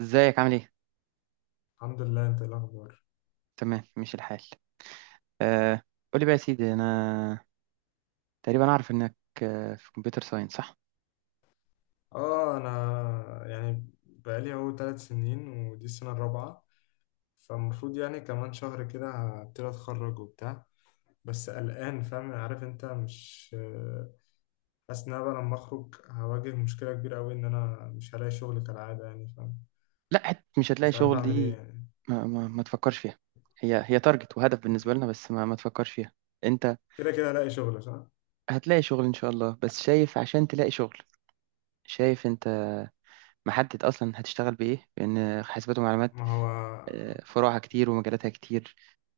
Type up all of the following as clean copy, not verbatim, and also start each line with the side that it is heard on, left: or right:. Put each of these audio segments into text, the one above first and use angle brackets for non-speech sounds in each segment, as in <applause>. right: ازيك عامل ايه؟
left: الحمد لله، انت ايه الاخبار؟
right: تمام ماشي الحال. آه. قولي بقى يا سيدي، انا تقريبا اعرف انك في كمبيوتر ساينس صح؟
left: اه، انا يعني بقالي اهو 3 سنين ودي السنه الرابعه. فالمفروض يعني كمان شهر كده هبتدي اتخرج وبتاع. بس قلقان فاهم عارف انت مش حاسس ان انا بقى لما اخرج هواجه مشكله كبيره قوي ان انا مش هلاقي شغل كالعاده يعني فاهم.
right: لا حت مش هتلاقي
left: مش عارف
right: شغل
left: اعمل ايه
right: دي.
left: يعني.
right: ما تفكرش فيها. هي تارجت وهدف
left: ك-
right: بالنسبة لنا، بس ما تفكرش فيها. انت
left: كده كده هلاقي شغل صح.
right: هتلاقي شغل ان شاء الله، بس شايف عشان تلاقي شغل، شايف انت محدد اصلا هتشتغل بايه؟ لان حاسبات ومعلومات
left: ما هو
right: فروعها كتير ومجالاتها كتير.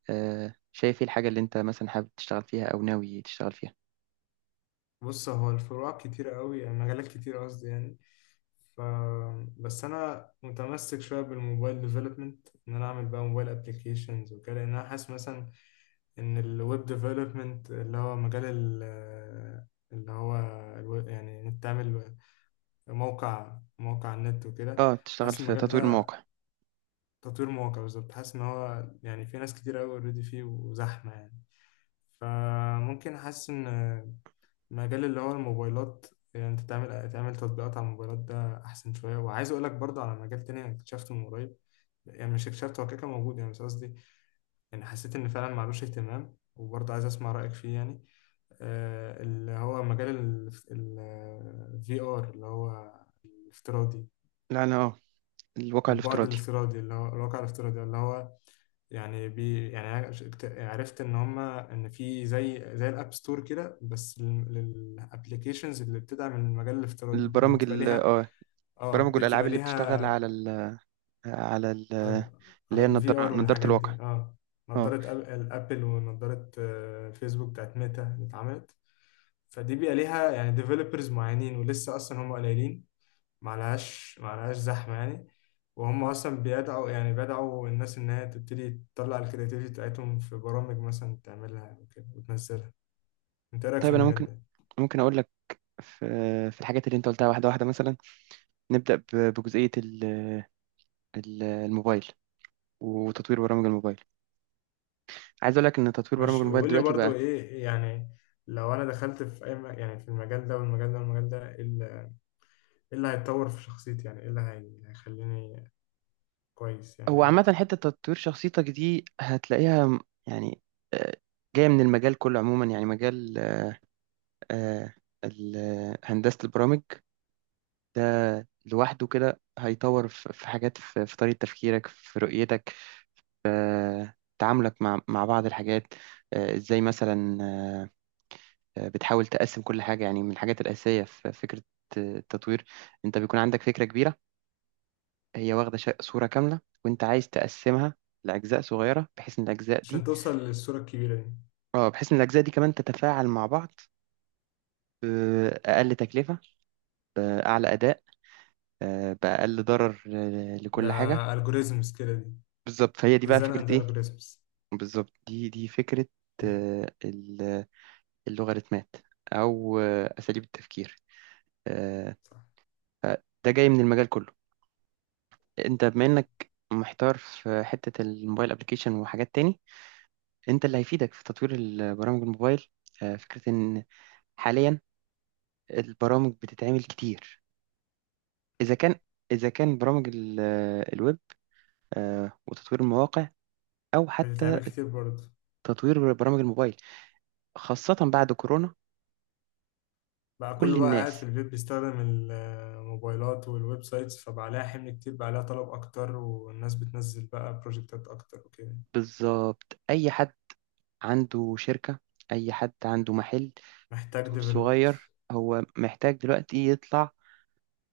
right: شايف ايه الحاجة اللي انت مثلا حابب تشتغل فيها او ناوي تشتغل فيها؟
left: بص، هو الفروع كتيرة قوي يعني مجالات كتير قصدي يعني. ف بس انا متمسك شويه بالموبايل ديفلوبمنت ان انا اعمل بقى موبايل ابلكيشنز وكده، لان انا حاسس مثلا ان الويب ديفلوبمنت اللي هو مجال اللي هو يعني انك تعمل موقع على النت وكده.
right: اه تشتغل
left: حاسس
right: في
left: المجال
right: تطوير
left: ده،
right: المواقع.
left: تطوير مواقع، بالظبط. حاسس ان هو يعني في ناس كتير قوي اوريدي فيه وزحمه يعني. فممكن حاسس ان مجال اللي هو الموبايلات، يعني انت تعمل تطبيقات على الموبايلات، ده احسن شويه. وعايز اقول لك برضه على مجال تاني انا اكتشفته من قريب، يعني مش اكتشفته، هو كده كده موجود يعني بس قصدي، يعني حسيت ان فعلا معلوش اهتمام، وبرضه عايز اسمع رايك فيه يعني. اللي هو مجال الفي ار اللي هو الافتراضي،
right: لا انا اه، الواقع
left: البعد
right: الافتراضي.
left: الافتراضي اللي هو الواقع الافتراضي، اللي هو يعني يعني عرفت ان هما ان في زي الاب ستور كده، بس للابلكيشنز اللي بتدعم المجال الافتراضي دي
right: البرامج
left: بتبقى
right: ال
left: ليها.
right: اه،
left: اه
right: برامج
left: دي
right: والألعاب
left: بتبقى
right: اللي بتشتغل على
left: ليها،
right: ال، على ال،
left: على
right: اللي
left: على
right: هي
left: الفي ار
right: النضارة، نضارة
left: والحاجات
right: الواقع.
left: دي، اه.
right: اه
left: نظارة الابل، ونظارة فيسبوك بتاعت ميتا اللي اتعملت، فدي بيبقى ليها يعني ديفلوبرز معينين، ولسه اصلا هم قليلين، معلهاش زحمة يعني. وهم أصلا بيدعوا، يعني بدعوا الناس إن هي تبتدي تطلع الكرياتيفيتي بتاعتهم في برامج مثلا تعملها وكده وتنزلها. أنت إيه رأيك في
right: طيب أنا
left: المجال
right: ممكن،
left: ده؟
right: أقول لك في الحاجات اللي أنت قلتها واحدة واحدة. مثلا نبدأ بجزئية الموبايل وتطوير برامج الموبايل. عايز أقول لك إن تطوير برامج
left: ماشي،
right: الموبايل
left: وقول لي
right: دلوقتي
left: برضو
right: بقى،
left: إيه يعني، لو أنا دخلت في أي يعني في المجال ده والمجال ده والمجال ده، إيه اللي، إيه اللي هيتطور في شخصيتي، يعني إيه اللي هيخليني كويس يعني
right: هو عامة
left: أكتر.
right: حتة تطوير شخصيتك دي هتلاقيها يعني آه، جاية من المجال كله عموما. يعني مجال آه، هندسة البرامج ده لوحده كده هيطور في حاجات، في طريقة تفكيرك، في رؤيتك، في تعاملك مع بعض الحاجات. ازاي مثلا؟ بتحاول تقسم كل حاجة. يعني من الحاجات الأساسية في فكرة التطوير، انت بيكون عندك فكرة كبيرة، هي واخدة صورة كاملة، وانت عايز تقسمها لأجزاء صغيرة بحيث ان الأجزاء
left: عشان
right: دي،
left: توصل للصورة الكبيرة دي.
right: اه بحيث ان الأجزاء دي كمان تتفاعل مع بعض بأقل تكلفة، أعلى أداء، بأقل ضرر
left: ده
right: لكل حاجة.
left: algorithms كده دي،
right: بالظبط، فهي دي بقى
left: design
right: فكرة
left: and
right: ايه.
left: algorithms.
right: بالظبط، دي فكرة
left: <laughs>
right: آه، ال- اللوغاريتمات أو أساليب التفكير. آه،
left: صح.
right: ده جاي من المجال كله. أنت بما إنك محتار في حتة الموبايل أبليكيشن وحاجات تاني، أنت اللي هيفيدك في تطوير البرامج الموبايل فكرة إن حاليا البرامج بتتعمل كتير، إذا كان إذا كان برامج الويب وتطوير المواقع، أو حتى
left: بتتعمل كتير برضه.
right: تطوير برامج الموبايل، خاصة بعد كورونا.
left: بقى
right: كل
left: كله بقى قاعد في
right: الناس،
left: البيت بيستخدم الموبايلات والويب سايتس، فبقى عليها حمل كتير، بقى عليها طلب أكتر، والناس بتنزل بقى بروجكتات أكتر وكده.
right: بالظبط أي حد عنده شركة، أي حد عنده محل،
left: محتاج
right: دور صغير،
left: ديفلوبرز.
right: هو محتاج دلوقتي يطلع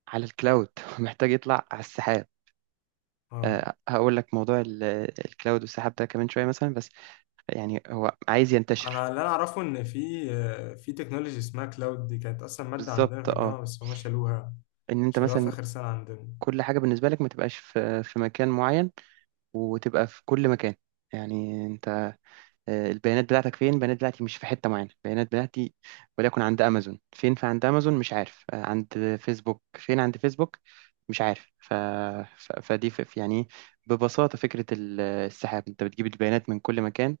right: على الكلاود <laughs> محتاج يطلع على السحاب.
left: اه.
right: أه هقول لك موضوع الكلاود والسحاب ده كمان شوية، مثلا بس يعني هو عايز ينتشر.
left: أنا اللي أنا أعرفه، إن في تكنولوجي اسمها كلاود، دي كانت أصلا مادة عندنا
right: بالظبط
left: في
right: اه،
left: الجامعة بس هما شالوها،
right: إن أنت
left: شالوها في
right: مثلا
left: آخر سنة عندنا.
right: كل حاجة بالنسبة لك ما تبقاش في مكان معين، وتبقى في كل مكان. يعني أنت البيانات بتاعتك فين؟ البيانات بتاعتي مش في حتة معينة، البيانات بتاعتي وليكن عند أمازون، فين فعند أمازون مش عارف، عند فيسبوك، فين عند فيسبوك مش عارف. ف... ف... فدي يعني ببساطة فكرة السحاب، أنت بتجيب البيانات من كل مكان،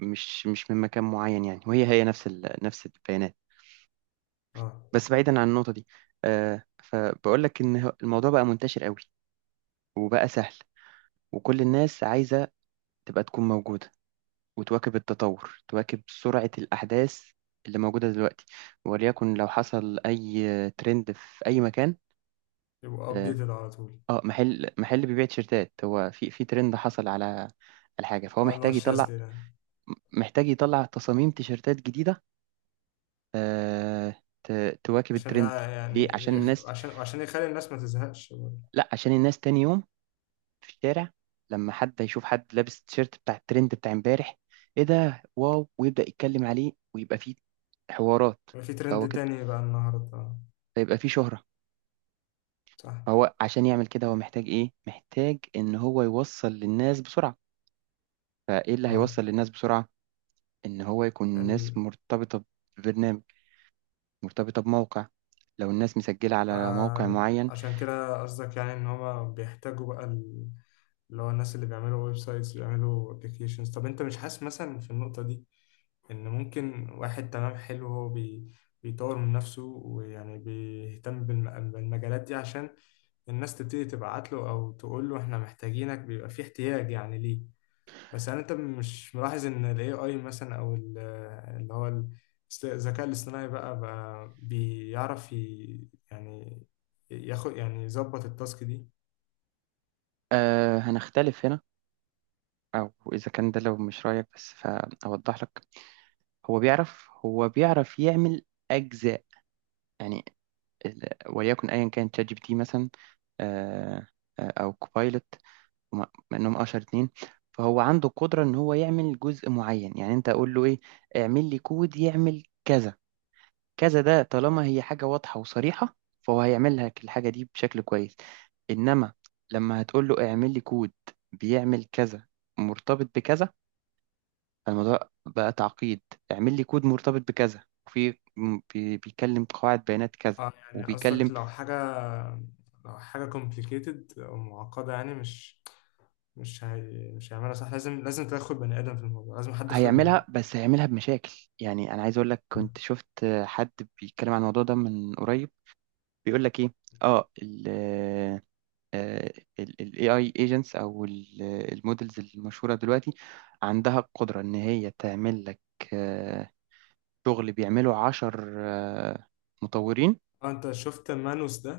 right: مش من مكان معين يعني. وهي نفس نفس البيانات.
left: اه،
right: بس بعيدا عن النقطة دي، فبقول لك إن الموضوع بقى منتشر قوي وبقى سهل، وكل الناس عايزة تبقى تكون موجودة وتواكب التطور، تواكب سرعة الأحداث اللي موجودة دلوقتي. وليكن لو حصل أي ترند في أي مكان.
left: يبقوا
right: اه
left: أبديتد على طول.
right: محل بيبيع تيشيرتات، هو في ترند حصل على على حاجة، فهو
left: اه، اللي هو
right: محتاج يطلع،
left: الشاذلي ده.
right: محتاج يطلع تصاميم تيشيرتات جديدة. آه تواكب
left: عشان
right: الترند. ليه؟
left: يعني
right: عشان الناس،
left: عشان يخلي الناس ما تزهقش برضه.
right: لا عشان الناس تاني يوم في الشارع لما حد يشوف حد لابس تيشيرت بتاع الترند بتاع امبارح، ايه ده واو، ويبدأ يتكلم عليه ويبقى فيه حوارات.
left: يبقى في
right: فهو
left: ترند
right: كده
left: تاني بقى النهاردة، اه.
right: فيبقى فيه شهرة.
left: صح.
right: فهو عشان يعمل كده هو محتاج إيه؟ محتاج إن هو يوصل للناس بسرعة. فإيه اللي هيوصل للناس بسرعة؟ إن هو يكون
left: اه،
right: الناس مرتبطة ببرنامج، مرتبطة بموقع، لو الناس مسجلة على موقع معين.
left: فعشان كده قصدك يعني ان هما بيحتاجوا بقى اللي هو الناس اللي بيعملوا ويب سايتس، اللي بيعملوا ابلكيشنز. طب انت مش حاسس مثلا في النقطة دي، ان ممكن واحد تمام حلو هو بيطور من نفسه ويعني بيهتم بالمجالات دي، عشان الناس تبتدي تبعت له، او تقول له احنا محتاجينك، بيبقى في احتياج يعني ليه. بس يعني انت مش ملاحظ ان ال AI مثلا، او اللي هو ال- الذكاء الاصطناعي بقى بيعرف يعني ياخد، يعني يظبط التاسك دي.
right: آه هنختلف هنا. أو إذا كان ده لو مش رأيك، بس فأوضح لك، هو بيعرف يعمل أجزاء. يعني وليكن أيا كان شات جي بي تي مثلا، آه أو كوبايلوت وم- مع انهم اشهر اتنين. فهو عنده القدرة ان هو يعمل جزء معين. يعني انت اقول له ايه، اعمل لي كود يعمل كذا كذا، ده طالما هي حاجة واضحة وصريحة، فهو هيعمل لك الحاجة دي بشكل كويس. انما لما هتقول له اعمل لي كود بيعمل كذا مرتبط بكذا، فالموضوع بقى تعقيد. اعمل لي كود مرتبط بكذا وفي بيكلم قواعد بيانات كذا
left: اه يعني قصدك
right: وبيكلم،
left: لو حاجة، لو حاجة complicated او معقدة، يعني مش هي، مش هيعملها صح، لازم تدخل بني ادم في الموضوع، لازم حد خبرة.
right: هيعملها بس هيعملها بمشاكل. يعني انا عايز اقول لك، كنت شفت حد بيتكلم عن الموضوع ده من قريب، بيقول لك ايه، اه ال آه، ال AI agents او المودلز المشهورة دلوقتي، عندها القدرة ان هي تعمل لك آه، شغل بيعمله عشر مطورين.
left: اه، انت شفت مانوس ده؟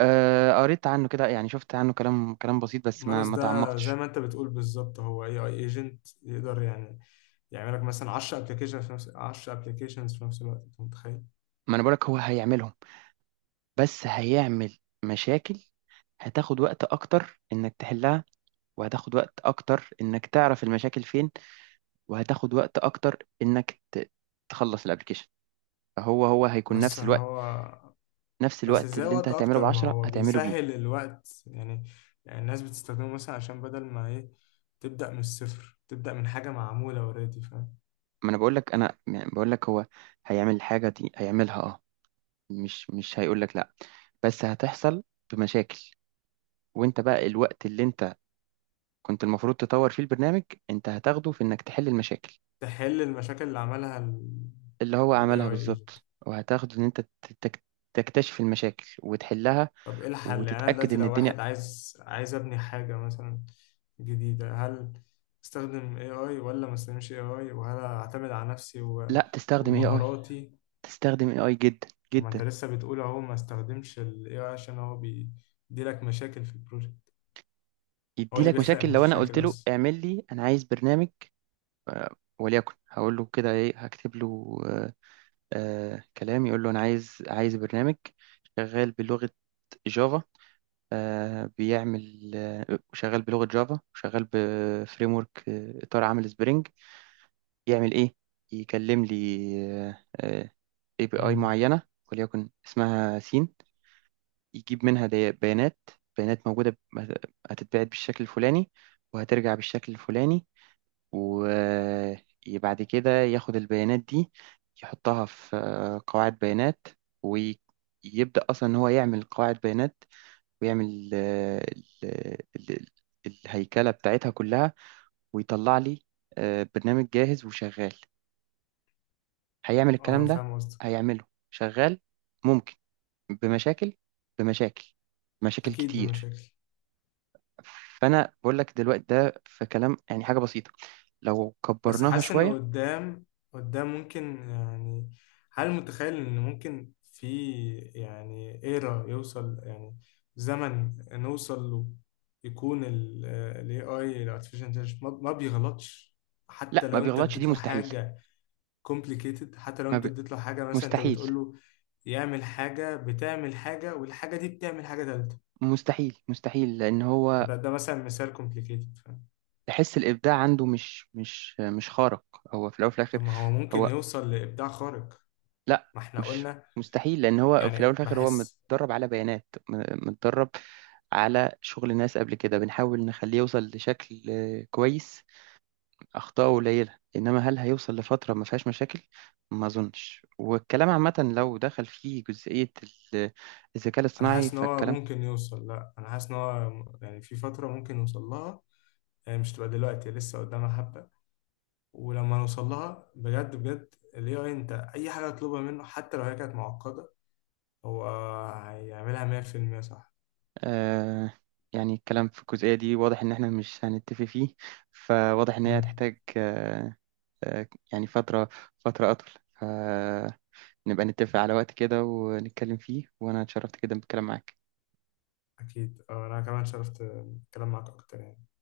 right: قريت عنه كده، يعني شفت عنه كلام، كلام بسيط بس ما
left: مانوس
right: ما
left: ده زي
right: تعمقتش.
left: ما انت بتقول بالظبط، هو اي اي ايجنت يقدر يعني يعمل لك مثلا 10 ابلكيشن في نفس 10 ابلكيشنز في نفس الوقت، انت متخيل؟
right: ما انا بقولك هو هيعملهم، بس هيعمل مشاكل. هتاخد وقت اكتر انك تحلها، وهتاخد وقت اكتر انك تعرف المشاكل فين، وهتاخد وقت اكتر انك تخلص الابلكيشن. هو هيكون
left: بس
right: نفس الوقت،
left: هو
right: نفس
left: بس
right: الوقت
left: ازاي
right: اللي انت
left: وقت
right: هتعمله
left: اكتر، ما
right: بعشرة
left: هو
right: هتعمله بيه.
left: بيسهل الوقت يعني. يعني الناس بتستخدمه مثلا عشان بدل ما ايه، تبدأ من الصفر، تبدأ من حاجة معمولة اوريدي، فاهم.
right: ما انا بقول لك، انا يعني بقول لك هو هيعمل الحاجة دي، هيعملها اه، مش هيقول لك لا، بس هتحصل بمشاكل. وانت بقى الوقت اللي انت كنت المفروض تطور فيه البرنامج، انت هتاخده في انك تحل المشاكل
left: تحل المشاكل اللي عملها
right: اللي هو
left: ال
right: عملها
left: AI.
right: بالظبط، وهتاخده ان انت تك- تكتشف المشاكل وتحلها
left: طب ايه الحل يعني؟ انا
right: وتتأكد
left: دلوقتي
right: ان
left: لو
right: الدنيا.
left: واحد عايز ابني حاجة مثلا جديدة، هل استخدم AI ولا ما استخدمش AI؟ وهل اعتمد على نفسي
right: لا تستخدم اي اي،
left: ومهاراتي؟
right: تستخدم اي اي جدا
left: طب ما انت
right: جدا.
left: لسه بتقول اهو، ما استخدمش ال AI عشان هو بيديلك مشاكل في البروجكت، هو
right: يدي
left: اللي
right: لك
left: بيخلق
right: مشاكل لو انا قلت
left: مشاكل
right: له
left: اصلا.
right: اعمل لي، انا عايز برنامج، وليكن هقول له كده ايه، هكتب له كلام يقول له انا عايز، عايز برنامج شغال بلغة جافا، آه بيعمل آه شغال بلغة جافا وشغال بفريم ورك، آه اطار عامل سبرينج، يعمل ايه، يكلم لي آه اي بي اي
left: امم.
right: معينة وليكن اسمها سين، يجيب منها بيانات، موجودة هتتبعت بالشكل الفلاني وهترجع بالشكل الفلاني، وبعد كده ياخد البيانات دي يحطها في قواعد بيانات، ويبدأ أصلا إن هو يعمل قواعد بيانات ويعمل ال- الهيكلة بتاعتها كلها، ويطلع لي برنامج جاهز وشغال. هيعمل
left: اه،
right: الكلام ده،
left: فاهم قصدك.
right: هيعمله شغال، ممكن بمشاكل، بمشاكل، مشاكل
left: اكيد
right: كتير.
left: بمشاكل.
right: فأنا بقول لك دلوقتي ده في كلام، يعني حاجة بسيطة، لو
left: بس
right: كبرناها
left: حاسس إنه
right: شوية.
left: قدام، قدام ممكن يعني، هل متخيل إن ممكن في يعني إيرا يوصل، يعني زمن نوصل له يكون ال AI، ال Artificial Intelligence ما بيغلطش، حتى
right: لا ما
left: لو أنت
right: بيغلطش دي
left: اديت له
right: مستحيل.
left: حاجة complicated؟ حتى لو
right: ما
left: أنت
right: ب...
left: اديت له حاجة، مثلا أنت
right: مستحيل،
left: بتقول له يعمل حاجة بتعمل حاجة، والحاجة دي بتعمل حاجة تالتة،
right: مستحيل، مستحيل لان هو،
left: ده مثلا مثال complicated، فاهم؟
right: تحس الابداع عنده مش مش خارق. هو في الاول وفي
left: طب
right: الاخر
left: ما هو ممكن
right: هو،
left: يوصل لإبداع خارق،
right: لا
left: ما احنا
right: مش
left: قلنا،
right: مستحيل لان هو في الاول
left: يعني
right: وفي الاخر هو
left: بحس،
right: متدرب على بيانات، متدرب على شغل ناس قبل كده، بنحاول نخليه يوصل لشكل كويس، اخطاءه قليله. انما هل هيوصل لفتره ما فيهاش مشاكل؟ ما اظنش. والكلام عامه لو دخل فيه جزئيه الذكاء
left: انا
right: الاصطناعي
left: حاسس ان هو
right: فالكلام.
left: ممكن يوصل، لا، انا حاسس ان هو يعني في فتره ممكن يوصل لها، يعني مش تبقى دلوقتي لسه قدامها حبه، ولما نوصل لها بجد بجد، الاي اي، انت اي حاجه تطلبها منه حتى لو هي كانت معقده، هو هيعملها 100% صح.
right: آه يعني الكلام في الجزئية دي واضح إن إحنا مش هنتفق فيه. فواضح إن هي
left: امم،
right: هتحتاج يعني فترة، فترة أطول، فنبقى نتفق على وقت كده ونتكلم فيه. وأنا اتشرفت جدا بالكلام معاك.
left: اكيد، انا كمان شرفت الكلام معاك اكتر يعني.